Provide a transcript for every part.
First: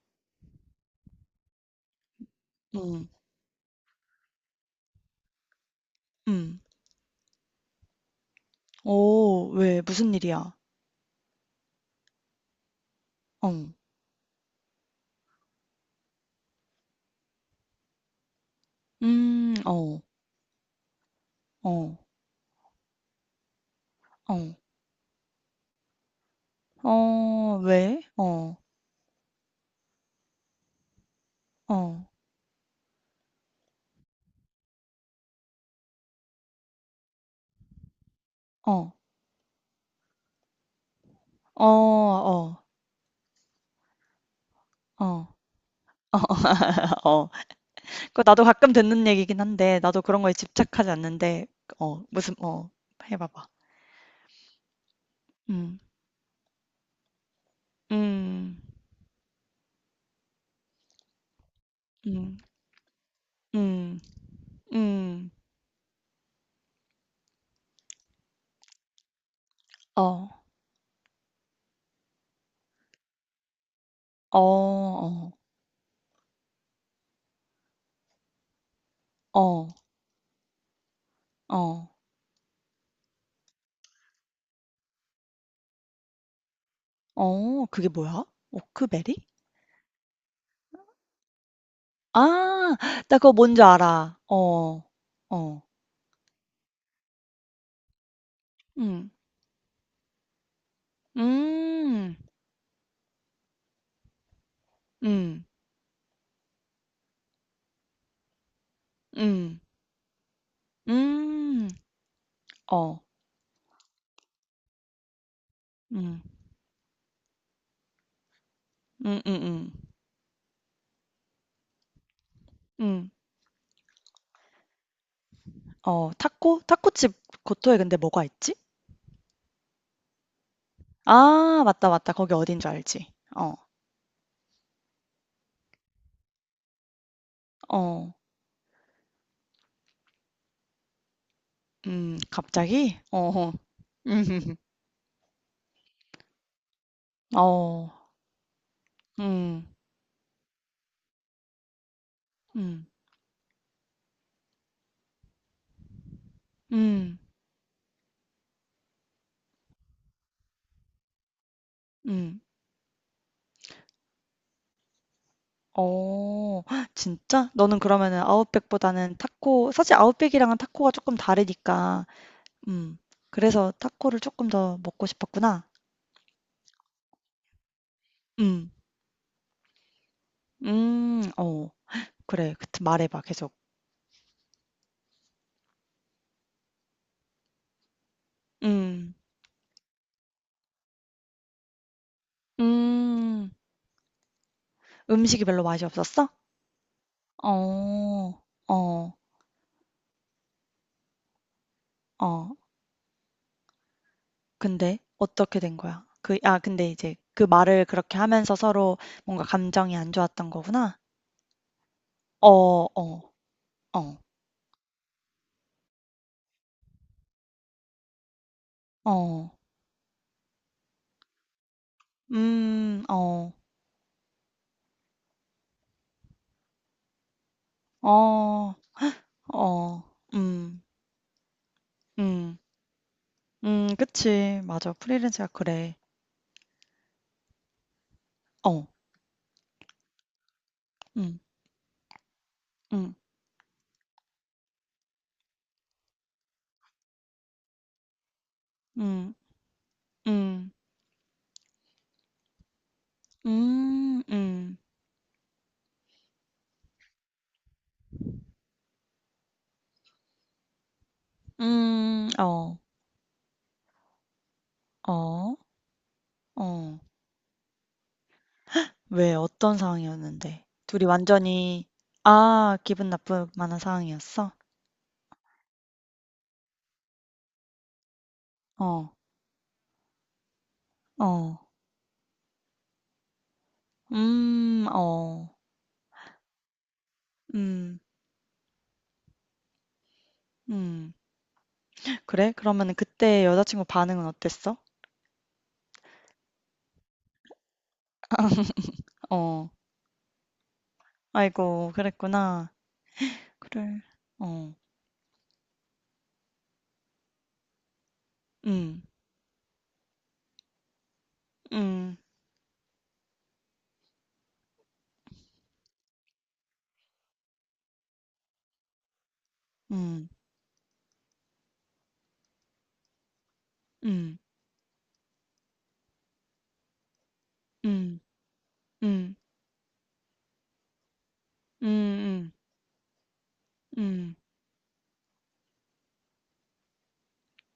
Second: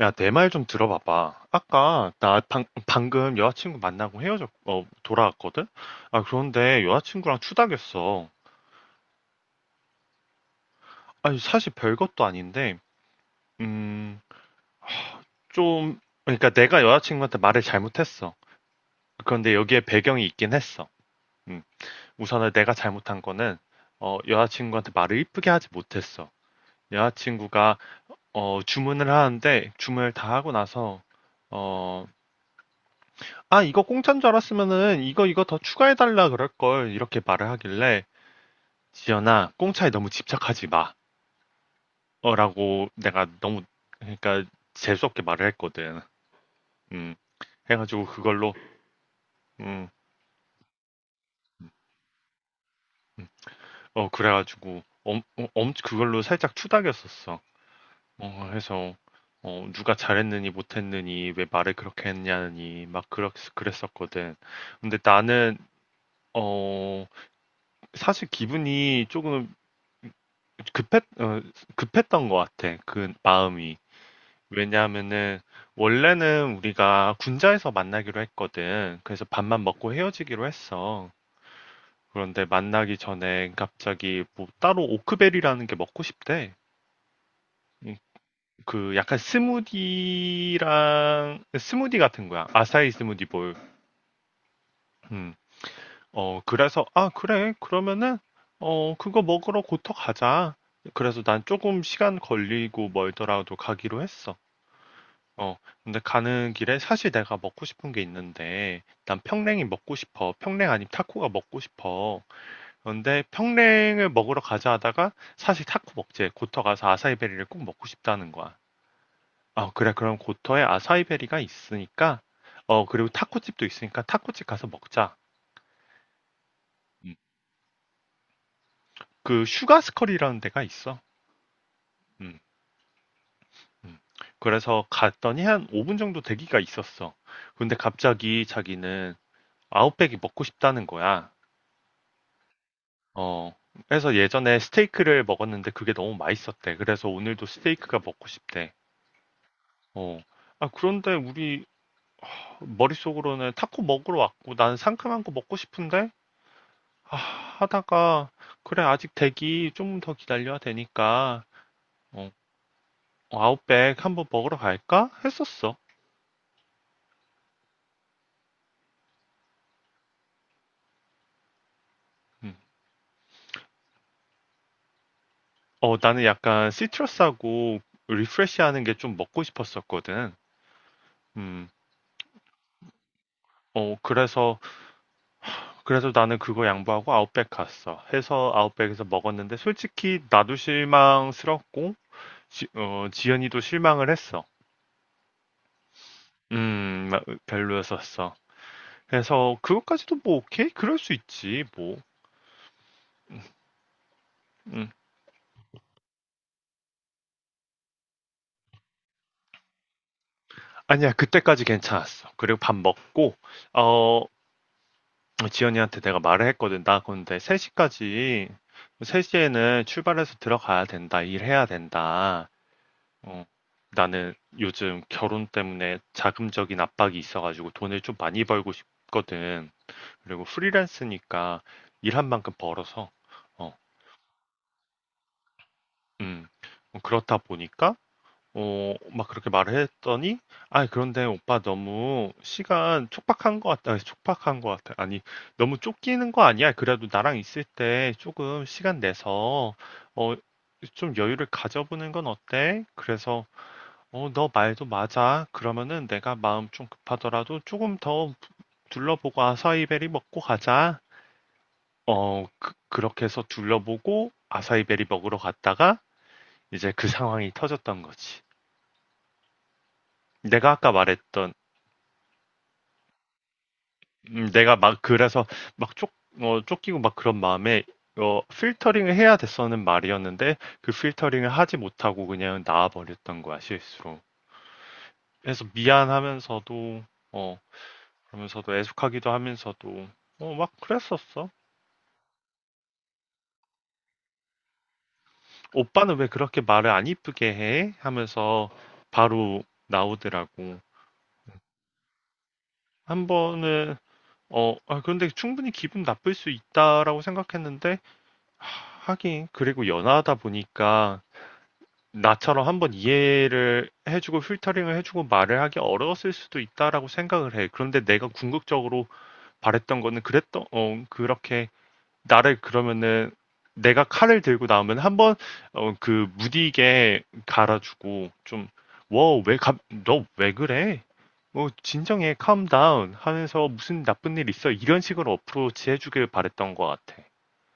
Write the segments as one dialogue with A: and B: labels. A: 야, 내 말 좀 들어봐봐. 아까 나
B: 응,
A: 방금 여자친구 만나고 돌아왔거든? 아,
B: 응,
A: 그런데 여자친구랑 추닥였어.
B: 어 왜 무슨 일이야?
A: 아니, 사실 별것도 아닌데,
B: 어.
A: 음, 좀, 그러니까 내가 여자친구한테 말을 잘못했어. 그런데
B: 음.
A: 여기에
B: 어.
A: 배경이 있긴 했어. 음,
B: 어.
A: 우선은 내가 잘못한 거는,
B: 어.
A: 여자친구한테 말을 이쁘게 하지 못했어.
B: 어
A: 여자친구가,
B: 왜? 어.
A: 주문을 하는데, 주문을 다 하고 나서, 어,
B: 어.
A: 아, 이거 공짜인 줄 알았으면은 이거 이거 더 추가해달라 그럴걸. 이렇게 말을 하길래
B: 어.
A: 지연아, 공짜에 너무 집착하지 마.
B: 어. 어.
A: 라고 내가 너무, 그러니까
B: 어.
A: 재수없게 말을 했거든.
B: 어.
A: 음.
B: 어.
A: 해가지고
B: 그 나도
A: 그걸로,
B: 가끔 듣는 얘기긴 한데
A: 음,
B: 나도 그런 거에 집착하지 않는데 어 무슨 어 해
A: 음.
B: 봐봐.
A: 그래가지고
B: 음.
A: 그걸로 살짝 투닥였었어.
B: 음.
A: 해서, 누가 잘했느니 못했느니 왜 말을 그렇게
B: 음.
A: 했냐니 막
B: 음.
A: 그랬었거든. 근데
B: 음.
A: 나는, 어, 사실 기분이 조금
B: 어.
A: 급했, 어, 급했던 것 같아. 그 마음이.
B: 어. 어.
A: 왜냐하면은 원래는 우리가 군자에서 만나기로 했거든. 그래서 밥만
B: 어.
A: 먹고 헤어지기로 했어.
B: 어.
A: 그런데 만나기 전에 갑자기 뭐 따로 오크베리라는 게 먹고 싶대.
B: 어. 그게
A: 음,
B: 뭐야?
A: 그
B: 오크베리?
A: 약간 스무디랑 스무디 같은 거야.
B: 아.
A: 아사히
B: 나
A: 스무디
B: 그거
A: 볼.
B: 뭔지 알아. 어.
A: 음.
B: 어.
A: 그래서 아, 그래. 그러면은
B: 음.
A: 그거 먹으러 고터 가자. 그래서 난 조금
B: 음.
A: 시간 걸리고 멀더라도 가기로 했어.
B: 음.
A: 어, 근데 가는 길에 사실 내가 먹고 싶은 게 있는데, 난
B: 음.
A: 평냉이 먹고 싶어. 평냉 아니면 타코가 먹고
B: 음.
A: 싶어.
B: 어.
A: 그런데 평냉을 먹으러 가자 하다가 사실 타코
B: 음.
A: 먹지. 고터 가서 아사이베리를 꼭 먹고 싶다는 거야.
B: 음음음.
A: 그래. 그럼 고터에 아사이베리가 있으니까, 그리고
B: 음.
A: 타코집도 있으니까 타코집 가서 먹자.
B: 어 타코? 타코집
A: 음.
B: 고토에 근데 뭐가 있지?
A: 그 슈가스컬이라는 데가 있어.
B: 아 맞다, 맞다. 거기
A: 음,
B: 어딘 줄 알지. 어.
A: 음. 그래서 갔더니 한 5분 정도 대기가 있었어. 근데
B: 어.
A: 갑자기 자기는 아웃백이 먹고 싶다는 거야.
B: 음. 갑자기?
A: 어,
B: 어어.
A: 그래서
B: 음.
A: 예전에 스테이크를 먹었는데 그게 너무 맛있었대. 그래서 오늘도
B: 어.
A: 스테이크가 먹고 싶대.
B: 음.
A: 어. 아, 그런데 우리
B: 음.
A: 머릿속으로는 타코 먹으러 왔고 나는 상큼한 거 먹고 싶은데? 아,
B: 음.
A: 하다가 그래 아직 대기 좀 더 기다려야 되니까
B: 음.
A: 어,
B: 음.
A: 아웃백 한번 먹으러 갈까? 했었어.
B: 어. 진짜? 너는 그러면은 아웃백보다는 타코 사실 아웃백이랑은 타코가 조금 다르니까
A: 음.
B: 음, 그래서 타코를 조금 더 먹고 싶었구나.
A: 나는 약간 시트러스하고
B: 음.
A: 리프레시하는 게 좀 먹고 싶었었거든.
B: 음.
A: 음.
B: 어. 그래. 그 말해 봐 계속.
A: 그래서 나는 그거 양보하고 아웃백 갔어. 해서 아웃백에서
B: 음.
A: 먹었는데 솔직히 나도 실망스럽고
B: 음.
A: 지연이도 실망을 했어.
B: 음식이 별로 맛이 없었어?
A: 음,
B: 어.
A: 별로였었어.
B: 어.
A: 그래서 그것까지도 뭐 오케이? 그럴 수 있지 뭐.
B: 어.
A: 음,
B: 근데 어떻게 된 거야? 그 아 근데 이제 그 말을 그렇게 하면서 서로 뭔가 감정이 안 좋았던 거구나?
A: 아니야 그때까지 괜찮았어.
B: 어.
A: 그리고 밥
B: 어.
A: 먹고
B: 어.
A: 어 지연이한테 내가 말을 했거든. 나 근데 3시까지
B: 어.
A: 3시에는 출발해서 들어가야 된다. 일해야 된다.
B: 음.
A: 어,
B: 어.
A: 나는 요즘 결혼 때문에 자금적인 압박이 있어가지고 돈을 좀 많이 벌고
B: 어.
A: 싶거든.
B: 어.
A: 그리고
B: 음.
A: 프리랜스니까 일한 만큼
B: 음.
A: 벌어서, 어,
B: 음. 그치. 맞아. 프리랜서가 그래.
A: 음, 그렇다 보니까,
B: 어.
A: 막 그렇게 말을 했더니, 아, 그런데
B: 음.
A: 오빠 너무 시간
B: 음.
A: 촉박한 것 같다. 아니, 촉박한 것 같아. 아니, 너무 쫓기는 거 아니야? 그래도 나랑 있을 때 조금 시간
B: 음.
A: 내서, 어,
B: 음.
A: 좀 여유를 가져보는 건 어때? 그래서,
B: 음.
A: 너
B: 음.
A: 말도 맞아. 그러면은 내가 마음 좀 급하더라도 조금 더 둘러보고 아사이베리 먹고 가자.
B: 음.
A: 어,
B: 어.
A: 그, 렇게 해서 둘러보고 아사이베리 먹으러
B: 어.
A: 갔다가 이제
B: 어.
A: 그 상황이 터졌던 거지.
B: 왜 어떤 상황이었는데?
A: 내가 아까
B: 둘이
A: 말했던,
B: 완전히 아, 기분 나쁠 만한 상황이었어?
A: 내가 막 그래서 막 쫓기고 막 그런 마음에 필터링을
B: 어.
A: 해야 됐었는 말이었는데 그 필터링을
B: 어.
A: 하지 못하고 그냥 나와버렸던 거야, 실수로.
B: 음. 어.
A: 그래서 미안하면서도 어,
B: 음.
A: 그러면서도 애숙하기도 하면서도 막
B: 음.
A: 그랬었어.
B: 그래? 그러면 그때 여자친구 반응은 어땠어?
A: 오빠는 왜 그렇게 말을 안 이쁘게 해? 하면서 바로
B: 어.
A: 나오더라고.
B: 아이고, 그랬구나.
A: 한 번은
B: 그래. 어.
A: 아, 그런데 충분히 기분 나쁠 수 있다라고 생각했는데
B: 음,
A: 하긴 그리고 연하다 보니까
B: 음,
A: 나처럼 한번 이해를 해주고 필터링을 해주고 말을 하기 어려웠을 수도 있다라고 생각을 해. 그런데 내가 궁극적으로 바랬던 거는
B: 음,
A: 그렇게 나를 그러면은 내가
B: 음,
A: 칼을 들고 나오면 한번 그 무디게
B: 음,
A: 갈아주고
B: 음, 음, 음,
A: 너 왜 그래? 뭐
B: 음. 음,
A: 진정해,
B: 음,
A: calm down 하면서 무슨
B: 음.
A: 나쁜 일 있어 이런 식으로 어프로치 해주길 바랬던 것 같아.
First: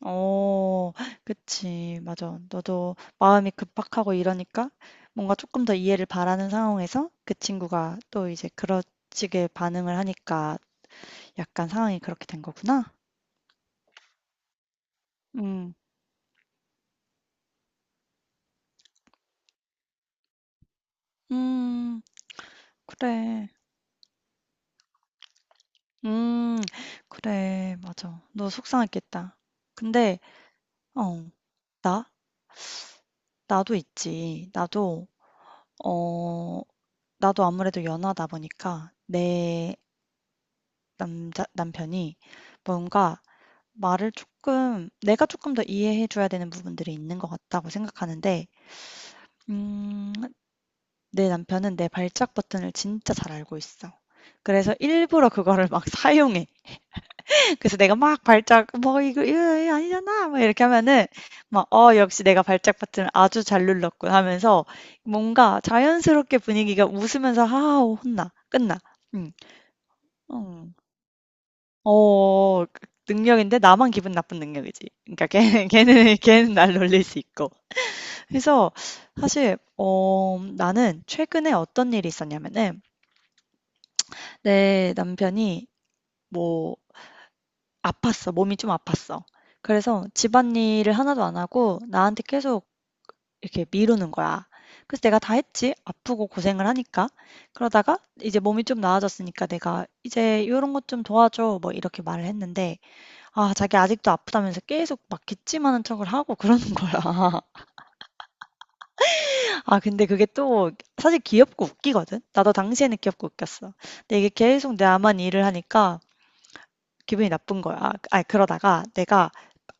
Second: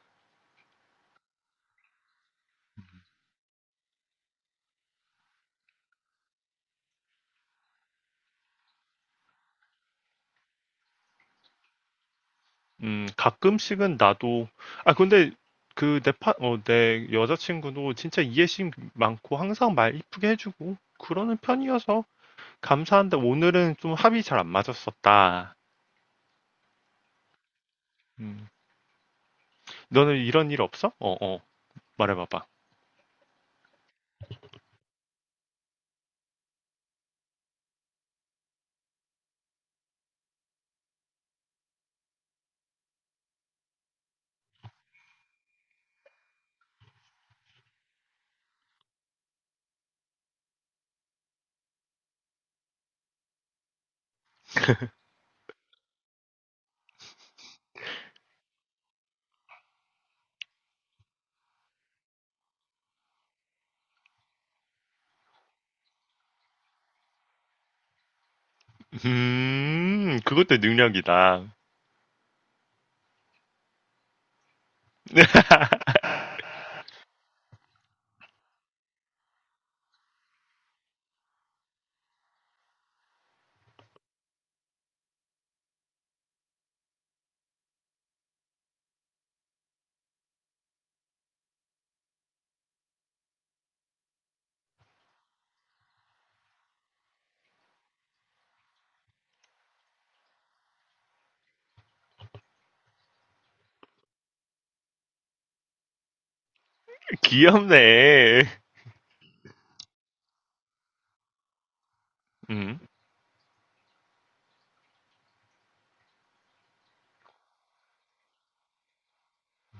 B: 어, 그치. 맞아. 너도 마음이 급박하고 이러니까 뭔가 조금 더 이해를 바라는 상황에서 그 친구가 또 이제 그렇지게 반응을 하니까 약간 상황이 그렇게 된 거구나.
A: 가끔씩은 나도 아 근데
B: 음,
A: 그내파어내 여자친구도 진짜 이해심 많고 항상 말 이쁘게 해주고 그러는
B: 음,
A: 편이어서 감사한데
B: 그래.
A: 오늘은 좀 합이 잘 안 맞았었다.
B: 음, 그래. 맞아.
A: 음.
B: 너 속상했겠다.
A: 너는
B: 근데,
A: 이런 일 없어? 어,
B: 어,
A: 어.
B: 나?
A: 말해봐봐.
B: 나도 있지. 어, 나도 아무래도 연하다 보니까 내 남자 남편이 뭔가 말을 조금 내가 조금 더 이해해 줘야 되는 부분들이 있는 것 같다고 생각하는데 음, 내 남편은 내 발작 버튼을 진짜 잘 알고 있어. 그래서 일부러 그거를 막 사용해. 그래서 내가 막 발작 "뭐 이거 이거 아니잖아." 막 이렇게 하면은 막 '어 역시 내가 발작 버튼을 아주 잘 눌렀군.' 하면서 뭔가 자연스럽게 분위기가 웃으면서 하하 혼나. 끝나. 응.
A: 그것도
B: 어.
A: 능력이다.
B: 어 그 능력인데 나만 기분 나쁜 능력이지. 그러니까 걔는 걔는 날 놀릴 수 있고. 그래서 사실 나는 최근에 어떤 일이 있었냐면은 내 남편이 뭐 아팠어. 몸이 좀 아팠어. 그래서 집안일을 하나도 안 하고 나한테 계속 이렇게 미루는 거야. 그래서 내가 다 했지. 아프고 고생을 하니까. 그러다가 이제 몸이 좀 나아졌으니까 내가 이제 이런 것 좀 도와줘. 뭐 이렇게 말을 했는데 아 자기 아직도 아프다면서 계속 막 기침하는 척을 하고 그러는 거야.
A: 귀엽네.
B: 아 근데 그게 또 사실 귀엽고 웃기거든. 나도
A: 음,
B: 당시에는 귀엽고 웃겼어. 근데 이게 계속 나만 일을 하니까 기분이 나쁜 거야. 아 그러다가 내가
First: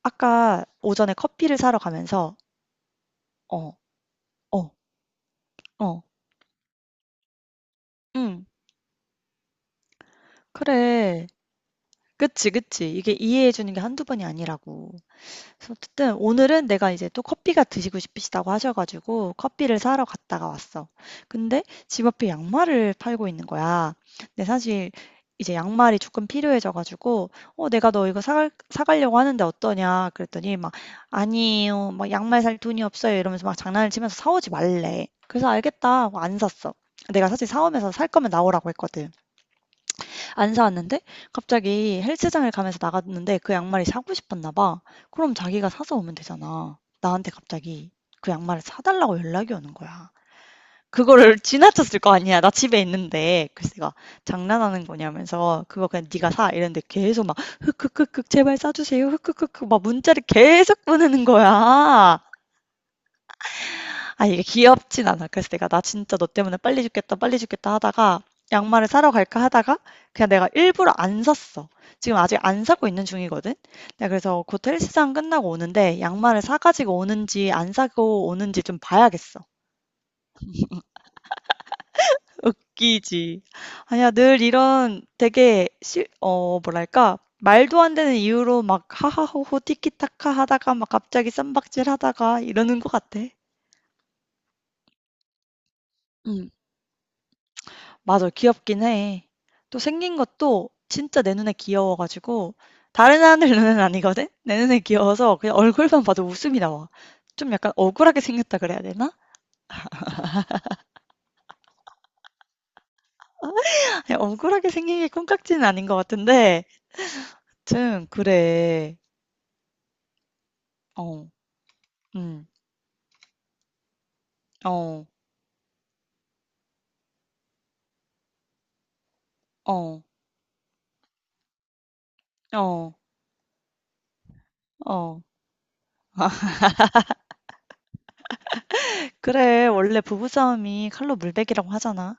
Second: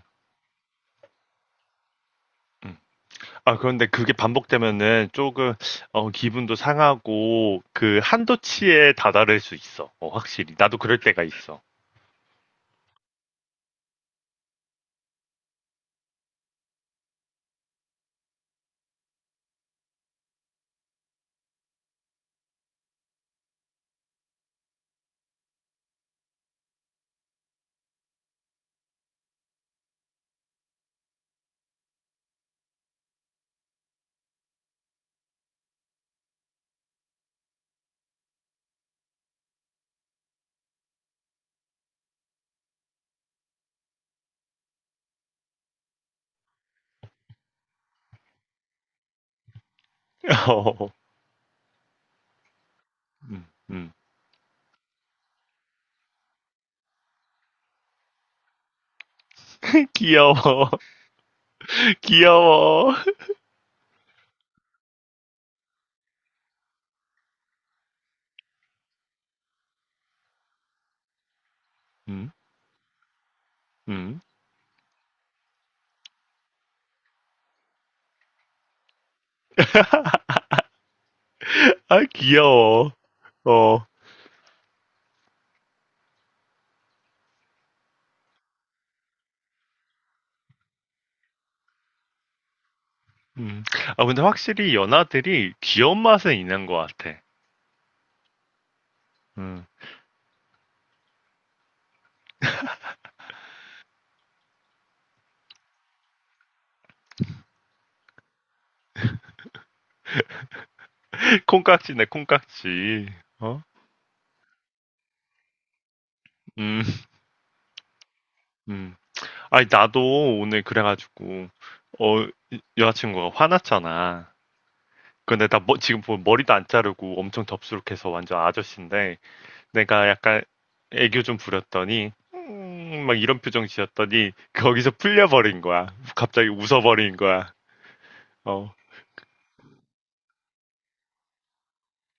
B: 아까 오전에 커피를 사러 가면서
A: 음. 아,
B: 어,
A: 그런데 그게
B: 어,
A: 반복되면은 조금,
B: 어,
A: 기분도 상하고, 그,
B: 응,
A: 한도치에 다다를 수 있어. 어, 확실히. 나도 그럴 때가
B: 그래.
A: 있어.
B: 그치, 그치. 이게 이해해 주는 게 한두 번이 아니라고. 그래서 어쨌든 오늘은 내가 이제 또 커피가 드시고 싶으시다고 하셔 가지고 커피를 사러 갔다가 왔어. 근데 집 앞에 양말을 팔고 있는 거야. 근데 사실 이제 양말이 조금 필요해져 가지고 "어 내가 너 이거 사갈 사 가려고 하는데 어떠냐." 그랬더니 막 "아니에요. 막 양말 살 돈이 없어요." 이러면서 막 장난을 치면서 사 오지 말래. 그래서 "알겠다." 하고 안 샀어. 내가 사실 사오면서 "살 거면 나오라."고 했거든. 안 사왔는데 갑자기 헬스장을 가면서 나갔는데 그 양말이 사고 싶었나 봐. 그럼 자기가 사서 오면 되잖아. 나한테 갑자기 그 양말을 사달라고 연락이 오는 거야.
A: 어,
B: 그거를 지나쳤을 거 아니야. 나 집에 있는데
A: 음.
B: 글쎄가 장난하는 거냐면서 그거 그냥 네가 사 이랬는데 계속 막 흑흑흑흑 제발 사주세요 흑흑흑흑 막 문자를
A: 귀여워.
B: 계속 보내는 거야.
A: 귀여워.
B: 아 이게 귀엽진 않아. 그래서 내가 나 진짜 너 때문에 빨리 죽겠다, 빨리 죽겠다 하다가 양말을 사러 갈까 하다가 그냥 내가 일부러 안 샀어. 지금
A: 음,
B: 아직 안 사고 있는 중이거든. 내가
A: 음.
B: 그래서 곧 헬스장 끝나고 오는데 양말을 사가지고 오는지 안 사고 오는지 좀 봐야겠어.
A: 아, 귀여워.
B: 웃기지.
A: 어,
B: 아니야, 늘 이런 되게 뭐랄까. 말도 안 되는 이유로 막 하하호호 티키타카 하다가 막 갑자기 쌈박질 하다가 이러는 것 같아.
A: 음. 아, 근데 확실히 연하들이 귀여운 맛은
B: 음.
A: 있는 것 같아.
B: 맞아. 귀엽긴 해.
A: 음.
B: 또 생긴 것도 진짜 내 눈에 귀여워 가지고 다른 사람들 눈에는 아니거든. 내 눈에 귀여워서 그냥 얼굴만 봐도 웃음이 나와. 좀 약간 억울하게 생겼다 그래야 되나?
A: 콩깍지네, 콩깍지. 어?
B: 아니, 억울하게 생긴 게 콩깍지는 아닌 것 같은데
A: 음,
B: 좀
A: 음.
B: 그래.
A: 아니, 나도 오늘
B: 어.
A: 그래가지고, 어,
B: 음.
A: 여자친구가 화났잖아.
B: 어.
A: 근데 나 뭐 지금 보면 머리도 안 자르고 엄청 덥수룩해서 완전 아저씨인데,
B: 어.
A: 내가 약간 애교 좀 부렸더니,
B: 어.
A: 막 이런 표정 지었더니, 거기서
B: 어.
A: 풀려버린 거야. 갑자기 웃어버린 거야. 어,
B: 그래. 원래 부부싸움이 칼로 물베기라고 하잖아.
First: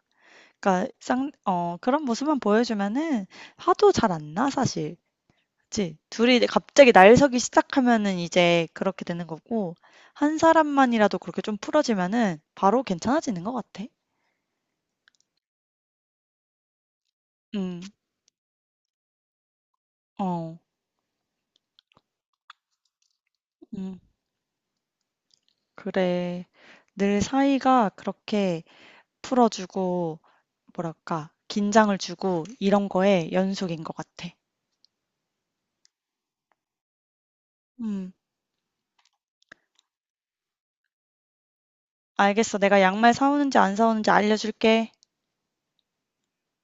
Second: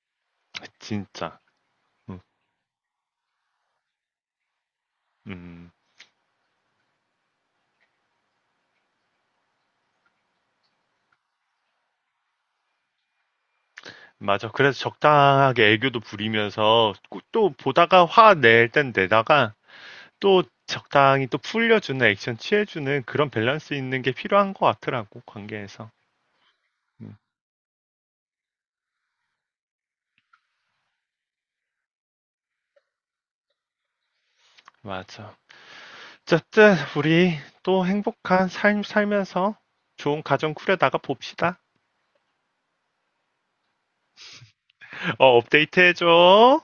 B: 그러니까
A: 진짜.
B: 그런
A: 음,
B: 모습만 보여주면은 화도 잘 안 나, 사실.
A: 음.
B: 그치. 둘이 이제 갑자기 날 서기 시작하면은 이제 그렇게 되는 거고, 한 사람만이라도 그렇게 좀 풀어지면은 바로 괜찮아지는 것 같아.
A: 맞아. 그래서 적당하게 애교도 부리면서 꼭 또
B: 음,
A: 보다가 화낼 땐 내다가 또
B: 어,
A: 적당히 또 풀려주는 액션 취해주는 그런 밸런스
B: 음,
A: 있는 게 필요한 것 같더라고 관계에서.
B: 그래.
A: 음,
B: 늘 사이가 그렇게 풀어주고, 뭐랄까, 긴장을 주고, 이런 거에 연속인 것 같아.
A: 맞아. 어쨌든 우리 또
B: 음,
A: 행복한 삶 살면서 좋은 가정 꾸려나가 봅시다.
B: 알겠어. 내가 양말 사오는지 안 사오는지 알려줄게.
A: 업데이트 해줘.